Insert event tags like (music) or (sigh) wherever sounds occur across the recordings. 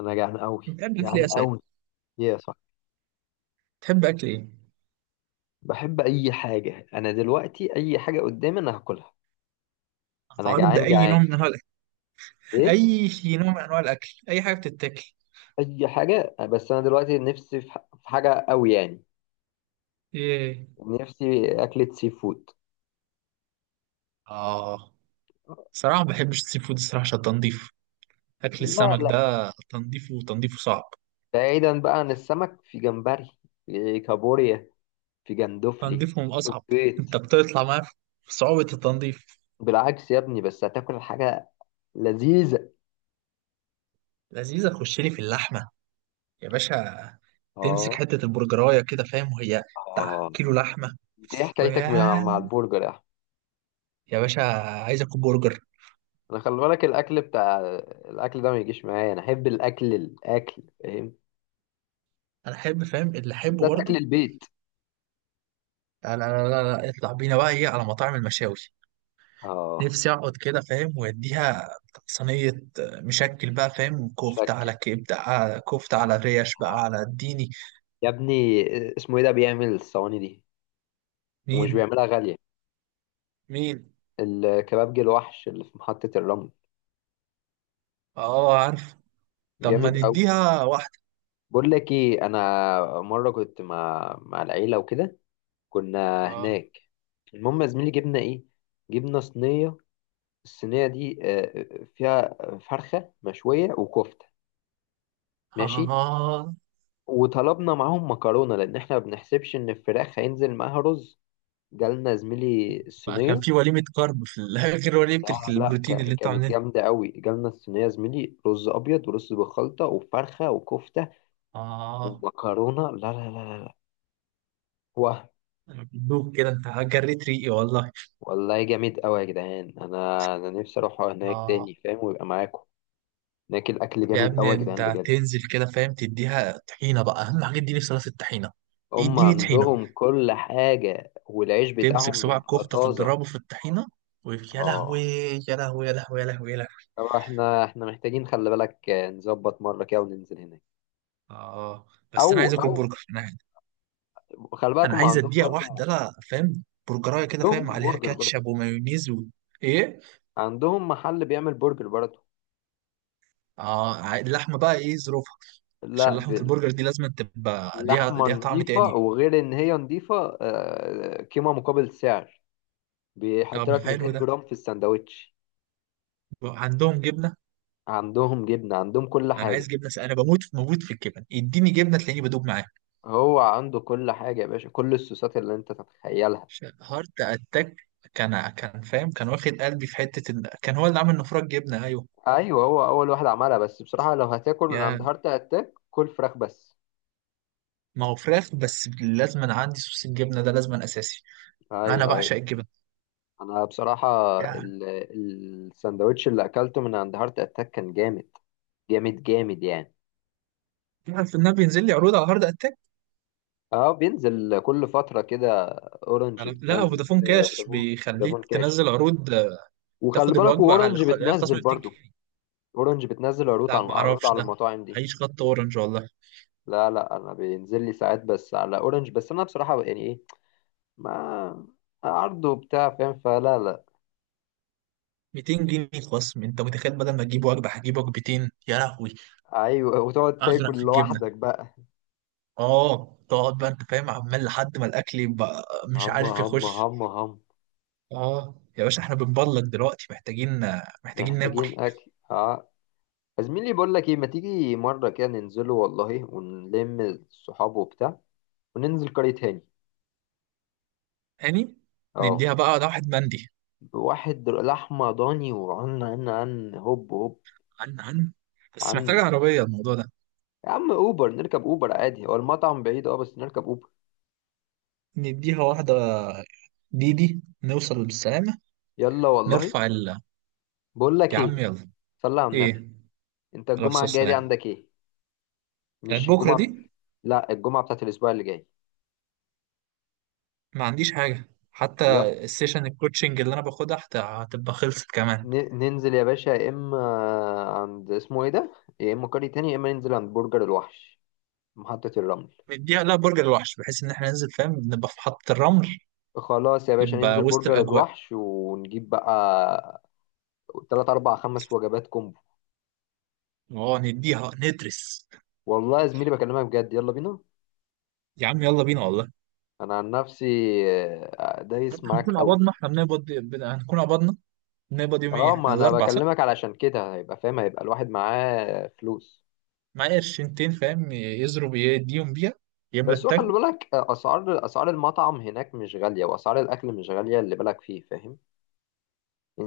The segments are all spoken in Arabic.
انا جعان قوي، بتحب اكل ايه جعان يا سيد؟ قوي. يا صح. تحب اكل ايه؟ بحب اي حاجه، انا دلوقتي اي حاجه قدامي انا هاكلها. انا عارض جعان اي جعان. نوع من انواع الاكل، ايه؟ اي نوع من انواع الاكل، اي حاجه بتتاكل. اي حاجه، بس انا دلوقتي نفسي في حاجه قوي يعني. ايه. نفسي اكله سي فود. اه، صراحه ما بحبش السي فود الصراحه عشان تنظيف اكل لا السمك لا، ده. تنظيفه صعب. بعيدا بقى عن السمك. في جمبري، في كابوريا، في جندوفلي، تنظيفه من في اصعب. سبيط. انت بتطلع معاه في صعوبه التنظيف. بالعكس يا ابني، بس هتاكل حاجه لذيذه. لذيذه، تخش لي في اللحمه يا باشا. تمسك اه، حته البرجرايه كده فاهم، وهي بتاع اه. كيلو لحمه. انت ايه حكايتك مع ويا مع البرجر يا احمد؟ يا باشا عايز اكل برجر. انا خلي بالك، الاكل بتاع الاكل ده ما يجيش معايا. انا احب الاكل، الاكل فاهم، انا احب فاهم اللي احبه بالذات اكل برضه. البيت. لا لا لا لا لا، اطلع بينا بقى ايه على مطاعم المشاوي. اه نفسي اقعد كده فاهم ويديها صينية. مشكل بقى فاهم، كفتة مشكل، على كبدة على كفتة على اه، ريش بقى آه. على اديني. يا ابني، اسمه ايه ده بيعمل الصواني دي؟ ومش مين؟ بيعملها غاليه، مين؟ الكبابجي الوحش اللي في محطه الرمل. اه عارف. طب ما جامد قوي. نديها واحدة. بقول لك ايه، انا مره كنت مع العيله وكده، كنا اه. هناك. المهم يا زميلي، جبنا ايه؟ جبنا صينيه. الصينيه دي فيها فرخه مشويه وكفته، ماشي؟ اه، وطلبنا معاهم مكرونة، لأن احنا ما بنحسبش إن الفراخ هينزل معاها رز. جالنا زميلي بقى كان الصينية. في وليمة كارب في (laughs) غير وليمة لا لا، البروتين اللي انت كانت عاملينها. جامدة قوي. جالنا الصينية زميلي، رز أبيض ورز بخلطة وفرخة وكفتة اه، ومكرونة. لا لا لا لا. واه، انا بدوب كده، انت جريت ريقي والله. والله جامد قوي يا جدعان. أنا نفسي أروح هناك اه، تاني فاهم، ويبقى معاكم. هناك الأكل يا جامد ابني قوي يا جدعان، انت بجد. تنزل كده فاهم تديها طحينه بقى، اهم حاجه اديني صلصه الطحينه. هم اديني طحينه. عندهم كل حاجة، والعيش تمسك بتاعهم صباع بيبقى كفته، طازة. تضربه في الطحينه. يا لهوي، اه. يا لهوي يا لهوي يا لهوي يا لهوي. طبعا احنا محتاجين خلي بالك نظبط مرة كده وننزل هناك. اه، او، بس انا عايز اكل او، برجر انا. خلي بالك انا هم عايز عندهم اديها برضو. واحده لا فاهم برجرايه كده فاهم عندهم عليها برجر برضو. كاتشب ومايونيز و... ايه؟ عندهم محل بيعمل برجر برضو. اه، اللحمه بقى ايه ظروفها؟ عشان لا لحمه بال- البرجر دي لازم تبقى ليها لحمة ليها طعم نضيفة، تاني. وغير ان هي نضيفة قيمة مقابل سعر. بيحط طعم لك 200 حلو ده. جرام في الساندوتش. عندهم جبنه؟ عندهم جبنة، عندهم كل انا عايز حاجة. جبنه انا بموت في الجبن، اديني جبنه تلاقيني بدوب معاها. هو عنده كل حاجة يا باشا، كل الصوصات اللي انت تتخيلها. هارت اتاك. كان فاهم، كان واخد قلبي في حته ال... كان هو اللي عامل نفرج جبنه. ايوه. ايوه، هو اول واحد عملها. بس بصراحة لو هتاكل من عند يا، هارت اتاك، كل فراخ بس. ما هو فراخ بس، لازم أنا عندي صوص الجبنه ده لازم، أنا اساسي. ايوه، انا ايوه. بعشق الجبن انا بصراحه، يعني. ال- الساندوتش اللي اكلته من عند هارت اتاك كان جامد، جامد جامد يعني. تعرف ان انا بينزل لي عروض على هارد اتاك. اه، بينزل كل فتره كده. اورنج أنا... لا، بتنزل، فودافون كاش فودافون، بيخليك فودافون كاش. تنزل عروض، وخلي تاخد بالك، الوجبه على واورنج على خصم بتنزل 200 برضو. جنيه اورنج بتنزل عروض لا، على ما عروض اعرفش على ده. المطاعم دي. عيش خط اورنج والله. لا لا، انا بينزل لي ساعات بس على اورنج. بس انا بصراحه يعني ايه، ما عرضه بتاع فاهم فلا لا. 200 جنيه خصم، انت متخيل؟ بدل ما تجيب وجبه هجيب وجبتين، يا لهوي. ايوه، وتقعد اغرق تاكل في الجبنه. لوحدك بقى. اه، تقعد بقى انت فاهم عمال لحد ما الاكل يبقى مش هم عارف هم يخش. هم هم. اه يا باشا، احنا بنبلك دلوقتي، محتاجين، محتاجين ناكل. محتاجين اكل، اه. يا زميلي بقول لك ايه، ما تيجي مره كده ننزله والله، ونلم الصحاب وبتاع، وننزل قرية هاني. هاني. اه. نديها بقى، ده واحد مندي. واحد لحمه ضاني، وعن عن عن هوب هوب، عن عن. بس محتاجة عن. عربية الموضوع ده. يا عم اوبر، نركب اوبر عادي. هو المطعم بعيد اه، بس نركب اوبر. نديها واحدة ديدي نوصل بالسلامة. يلا والله. نرفع ال. بقول لك يا ايه، عم يلا. صلي على ايه؟ النبي. انت على الجمعه الصلاة الجايه دي والسلام. عندك ايه؟ يعني مش بكرة الجمعه، دي؟ لا، الجمعه بتاعت الاسبوع اللي جاي. ما عنديش حاجة حتى. يلا. السيشن الكوتشنج اللي انا باخدها هتبقى خلصت كمان. ننزل يا باشا، يا اما عند اسمه ايه ده، يا اما قرية هاني، يا اما ننزل عند برجر الوحش، محطة الرمل. نديها. لا، برجر الوحش، بحيث ان احنا ننزل فاهم نبقى في محطة الرمل. خلاص يا باشا، يبقى ننزل وسط برجر الاجواء. الوحش ونجيب بقى تلات أربع خمس وجبات كومبو. اه، نديها ندرس. والله يا زميلي بكلمك بجد، يلا بينا. يا عم يلا بينا والله. أنا عن نفسي حتى دايس معاك هنكون قوي. قبضنا، احنا بنقبض هنكون قبضنا. بنقبض يوم ايه اه، احنا، ما أنا الاربع صح؟ بكلمك علشان كده هيبقى فاهم، هيبقى الواحد معاه فلوس. معايا قرشنتين فاهم يضرب يديهم بيها، يملى بس هو خلي التانك. بالك أسعار المطعم هناك مش غالية، وأسعار الأكل مش غالية اللي بالك فيه فاهم.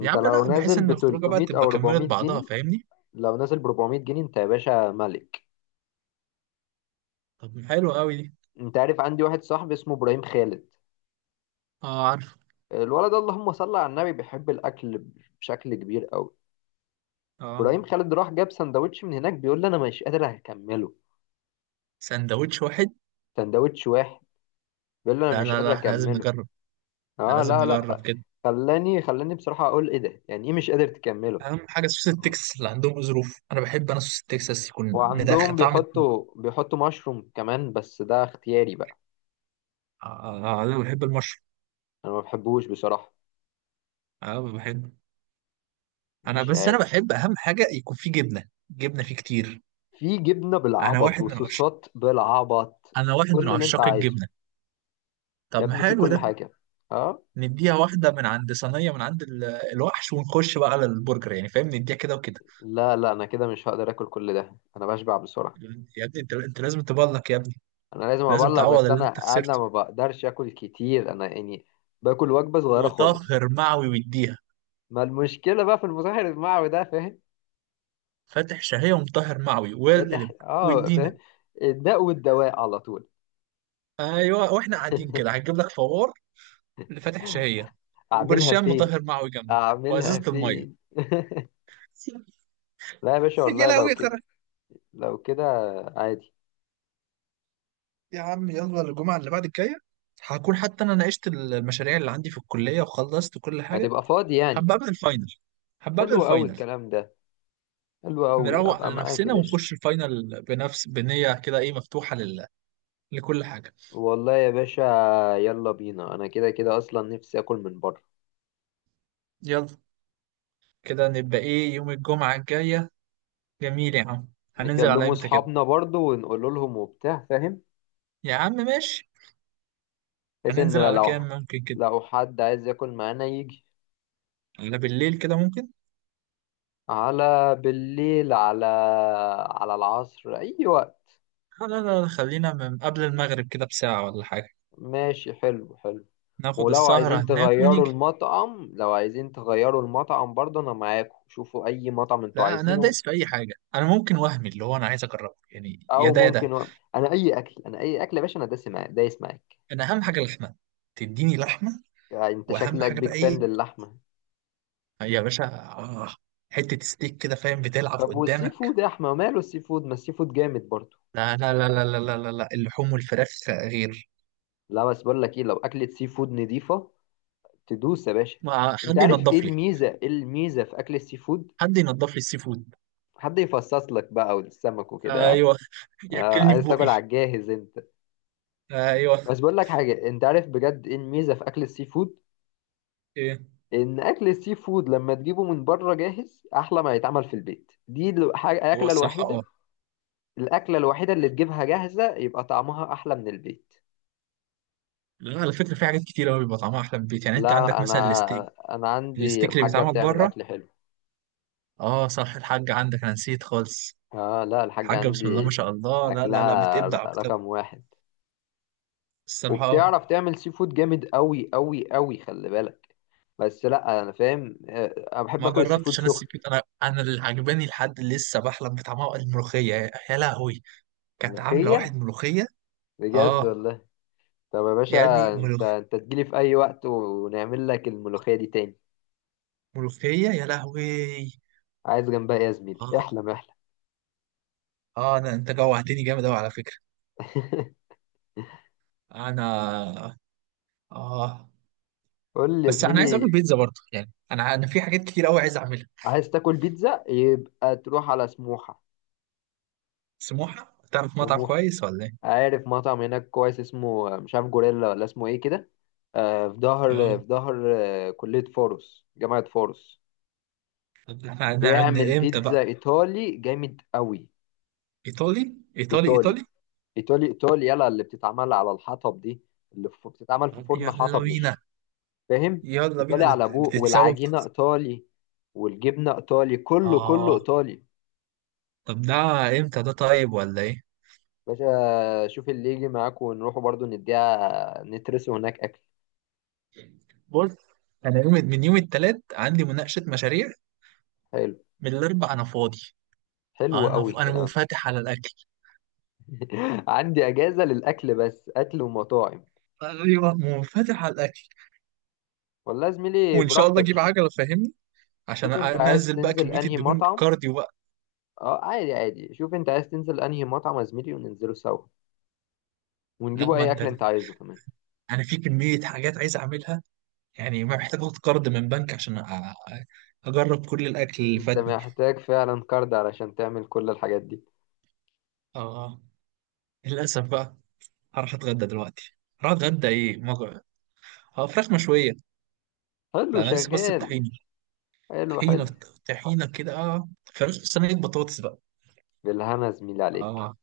يا عم لو لا، بحيث نازل ان ب الخروجه بقى 300 تبقى أو كملت 400 بعضها جنيه فاهمني. لو نازل ب 400 جنيه أنت يا باشا ملك. طب حلو قوي دي. أنت عارف عندي واحد صاحبي اسمه إبراهيم خالد؟ اه عارف. الولد ده اللهم صل على النبي بيحب الاكل بشكل كبير قوي. اه. ابراهيم خالد راح جاب سندوتش من هناك، بيقول لي انا مش قادر اكمله. سندوتش واحد؟ سندوتش واحد، بيقول لي انا لا مش لا قادر لا، احنا لازم اكمله. نجرب، احنا اه، لازم لا نجرب لا. كده. خلاني بصراحة اقول ايه ده، يعني ايه مش قادر تكمله؟ اهم حاجه سوس التكساس اللي عندهم ظروف، انا بحب انا سوس التكساس يكون مدخن وعندهم طعم. بيحطوا مشروم كمان، بس ده اختياري بقى. آه، انا بحب المشروم. انا ما بحبوش بصراحة، اه بحب. انا مش بس، انا عارف. بحب اهم حاجه يكون فيه جبنه، جبنه فيه كتير. في جبنة انا بالعبط واحد من وصوصات بالعبط، انا واحد من كل اللي انت عشاق عايزه. الجبنه. يا طب ما ابني، في حلو كل ده. حاجة. اه، نديها واحده من عند صينيه من عند الوحش، ونخش بقى على البرجر يعني فاهم، نديها كده وكده. لا لا، انا كده مش هقدر اكل كل ده، انا بشبع بسرعه. يا ابني انت لازم تبلك يا ابني، انا لازم لازم ابلغ، تعوض بس اللي انت انا خسرته. ما بقدرش اكل كتير انا يعني. باكل وجبه صغيره خالص. مطهر معوي ويديها. ما المشكله بقى في المسحر المعوي ده فاهم. فاتح شهيه ومطهر معوي ده تح... والقلب، اه ويدينا. فاهم. الداء والدواء على طول. ايوه، واحنا قاعدين كده هتجيب لك فوار لفاتح شهيه، اعملها وبرشام فين؟ مطهر معوي جنبك، اعملها وازازه الميه. فين؟ (laughs) لا يا باشا (laughs) يا والله لو لهوي. كده، لو كده عادي. يا عم يلا الجمعة اللي بعد الجاية، هكون حتى أنا ناقشت المشاريع اللي عندي في الكلية وخلصت كل حاجة، هتبقى فاضي يعني؟ هبقى قبل الفاينل، هبقى قبل حلو قوي الفاينل. الكلام ده، حلو قوي نروق ابقى على معاك يا نفسنا باشا. ونخش الفاينل بنفس بنية كده إيه مفتوحة لل... لكل حاجة. والله يا باشا، يلا بينا، انا كده كده اصلا نفسي اكل من بره. يلا. كده نبقى إيه يوم الجمعة الجاية. جميل يا عم. هننزل على نكلموا إمتى كده؟ اصحابنا برضو ونقول لهم وبتاع فاهم، يا عم ماشي. بحيث ان هننزل على لو، كام ممكن كده؟ لو حد عايز ياكل معانا يجي. على بالليل كده ممكن. على بالليل، على، على العصر، اي وقت. لا لا لا، خلينا من قبل المغرب كده بساعة ولا حاجة. ماشي، حلو حلو. ناخد ولو السهرة عايزين هناك تغيروا ونيجي. المطعم، برضو انا معاكم، شوفوا اي مطعم انتوا لا، انا عايزينه. دايس في اي حاجه انا، ممكن وهمي اللي هو انا عايز اجربه يعني، يا او ده يا ده. ممكن و... انا اي اكل، انا اي اكل يا باشا، انا دايس معاك، دايس معاك. انا اهم حاجه اللحمه، تديني لحمه. يعني انت واهم شكلك حاجه بقى بيج ايه، فان للحمه. يا باشا آه، حته ستيك كده فاهم بتلعب طب والسي قدامك. فود يا احمد، ماله السي فود؟ ما السي فود جامد برضو. لا لا لا لا لا لا لا، لا. اللحوم والفراخ غير. لا بس بقول لك ايه، لو اكلة سي فود نضيفة تدوس يا باشا. ما انت حد عارف ايه ينضف لي. الميزة، ايه الميزة في اكل السي فود؟ حد ينضف لي السي فود. حد يفصص لك بقى والسمك وكده، ها؟ ايوه. آه، ياكلني في عايز بقي. تاكل على الجاهز انت. ايوه. بس بقول لك حاجة، انت عارف بجد ايه الميزة في اكل السي فود؟ ايه؟ ان اكل السي فود لما تجيبه من بره جاهز، احلى ما يتعمل في البيت. دي الحاجة هو الاكلة الصراحه الوحيدة، اه. الاكلة الوحيدة اللي تجيبها جاهزة يبقى طعمها احلى من البيت. لا على فكره، في حاجات كتير قوي بيبقى طعمها احلى من البيت، يعني انت عندك لا مثلا الستيك، انا، انا عندي الستيك اللي الحاجة بيتعمل بتعمل بره. اكل حلو. اه صح، الحاج عندك، انا نسيت خالص. اه لا، الحاجة حاجة بسم الله ما عندي شاء الله، لا لا لا، اكلها بتبدع بتبدع. رقم واحد. الصراحة وبتعرف تعمل سي فود جامد قوي قوي قوي، خلي بالك. بس لا انا فاهم انا بحب ما اكل السي فود جربتش انا سخن. السي فود. انا، انا اللي عجباني لحد اللي لسه بحلم بطعمها الملوخية، يا يا لهوي. كانت عاملة ملوخية، واحد ملوخية. بجد اه. والله. طب يا يا ابني باشا، انت انت تجيلي في اي وقت ونعمل لك الملوخية دي تاني. ملوخية يا لهوي. عايز جنبها ايه يا زميلي؟ اه. احلم، احلم. اه، انا انت جوعتني جامد اوي على فكرة. (laughs) انا. اه، قول لي يا بس انا عايز زميلي. اكل بيتزا برضه يعني، انا انا في حاجات كتير اوي عايز اعملها. عايز تاكل بيتزا؟ يبقى تروح على سموحة. سموحة، تعرف مطعم سموحة، كويس ولا ايه؟ عارف مطعم هناك كويس اسمه مش عارف جوريلا، ولا اسمه ايه كده. في اه. ظهر، كلية فاروس، جامعة فاروس. طب احنا هنعمل بيعمل امتى بيتزا بقى؟ ايطالي جامد قوي. ايطالي ايطالي ايطالي، ايطالي. ايطالي، ايطالي. يلا اللي بتتعمل على الحطب دي، اللي بتتعمل في طب فرن يلا حطب بينا. مش فاهم. يلا ايطالي بينا ده على ابوه، بتتسوى والعجينة ايطالي، والجبنة ايطالي، كله كله اه. ايطالي. طب ده امتى ده، طيب ولا ايه؟ باشا شوف اللي يجي معاك، ونروحوا برضو نديها نترسوا هناك اكل. بص، انا يوم من يوم التلات عندي مناقشة مشاريع، حلو، من الاربع انا فاضي. حلو انا قوي ف... انا الكلام. منفتح على الاكل. (laughs) عندي اجازه للاكل بس، اكل ومطاعم. ايوه، منفتح على الاكل. والله يا زميلي وان شاء الله براحتك، اجيب شوف. عجلة فاهمني، عشان شوف انت عايز انزل بقى تنزل كمية انهي الدهون، مطعم. كارديو بقى. اه، عادي عادي، شوف انت عايز تنزل انهي مطعم يا زميلي وننزله سوا، لا ونجيبوا ما اي انت، اكل انت عايزه كمان. انا في كمية حاجات عايز اعملها يعني، ما محتاج اخد قرض من بنك عشان اجرب كل الاكل اللي انت فاتني. محتاج فعلا كارد علشان تعمل كل الحاجات دي. اه، للاسف بقى. هروح اتغدى دلوقتي. هروح اتغدى ايه اه، فراخ مشويه. حلو، لا انا لسه بس شغال. بطحينه. حلو طحينه، حلو. طحينه كده اه. فراخ صينيه بطاطس بقى. بالهنا يا زميلي عليك. اه.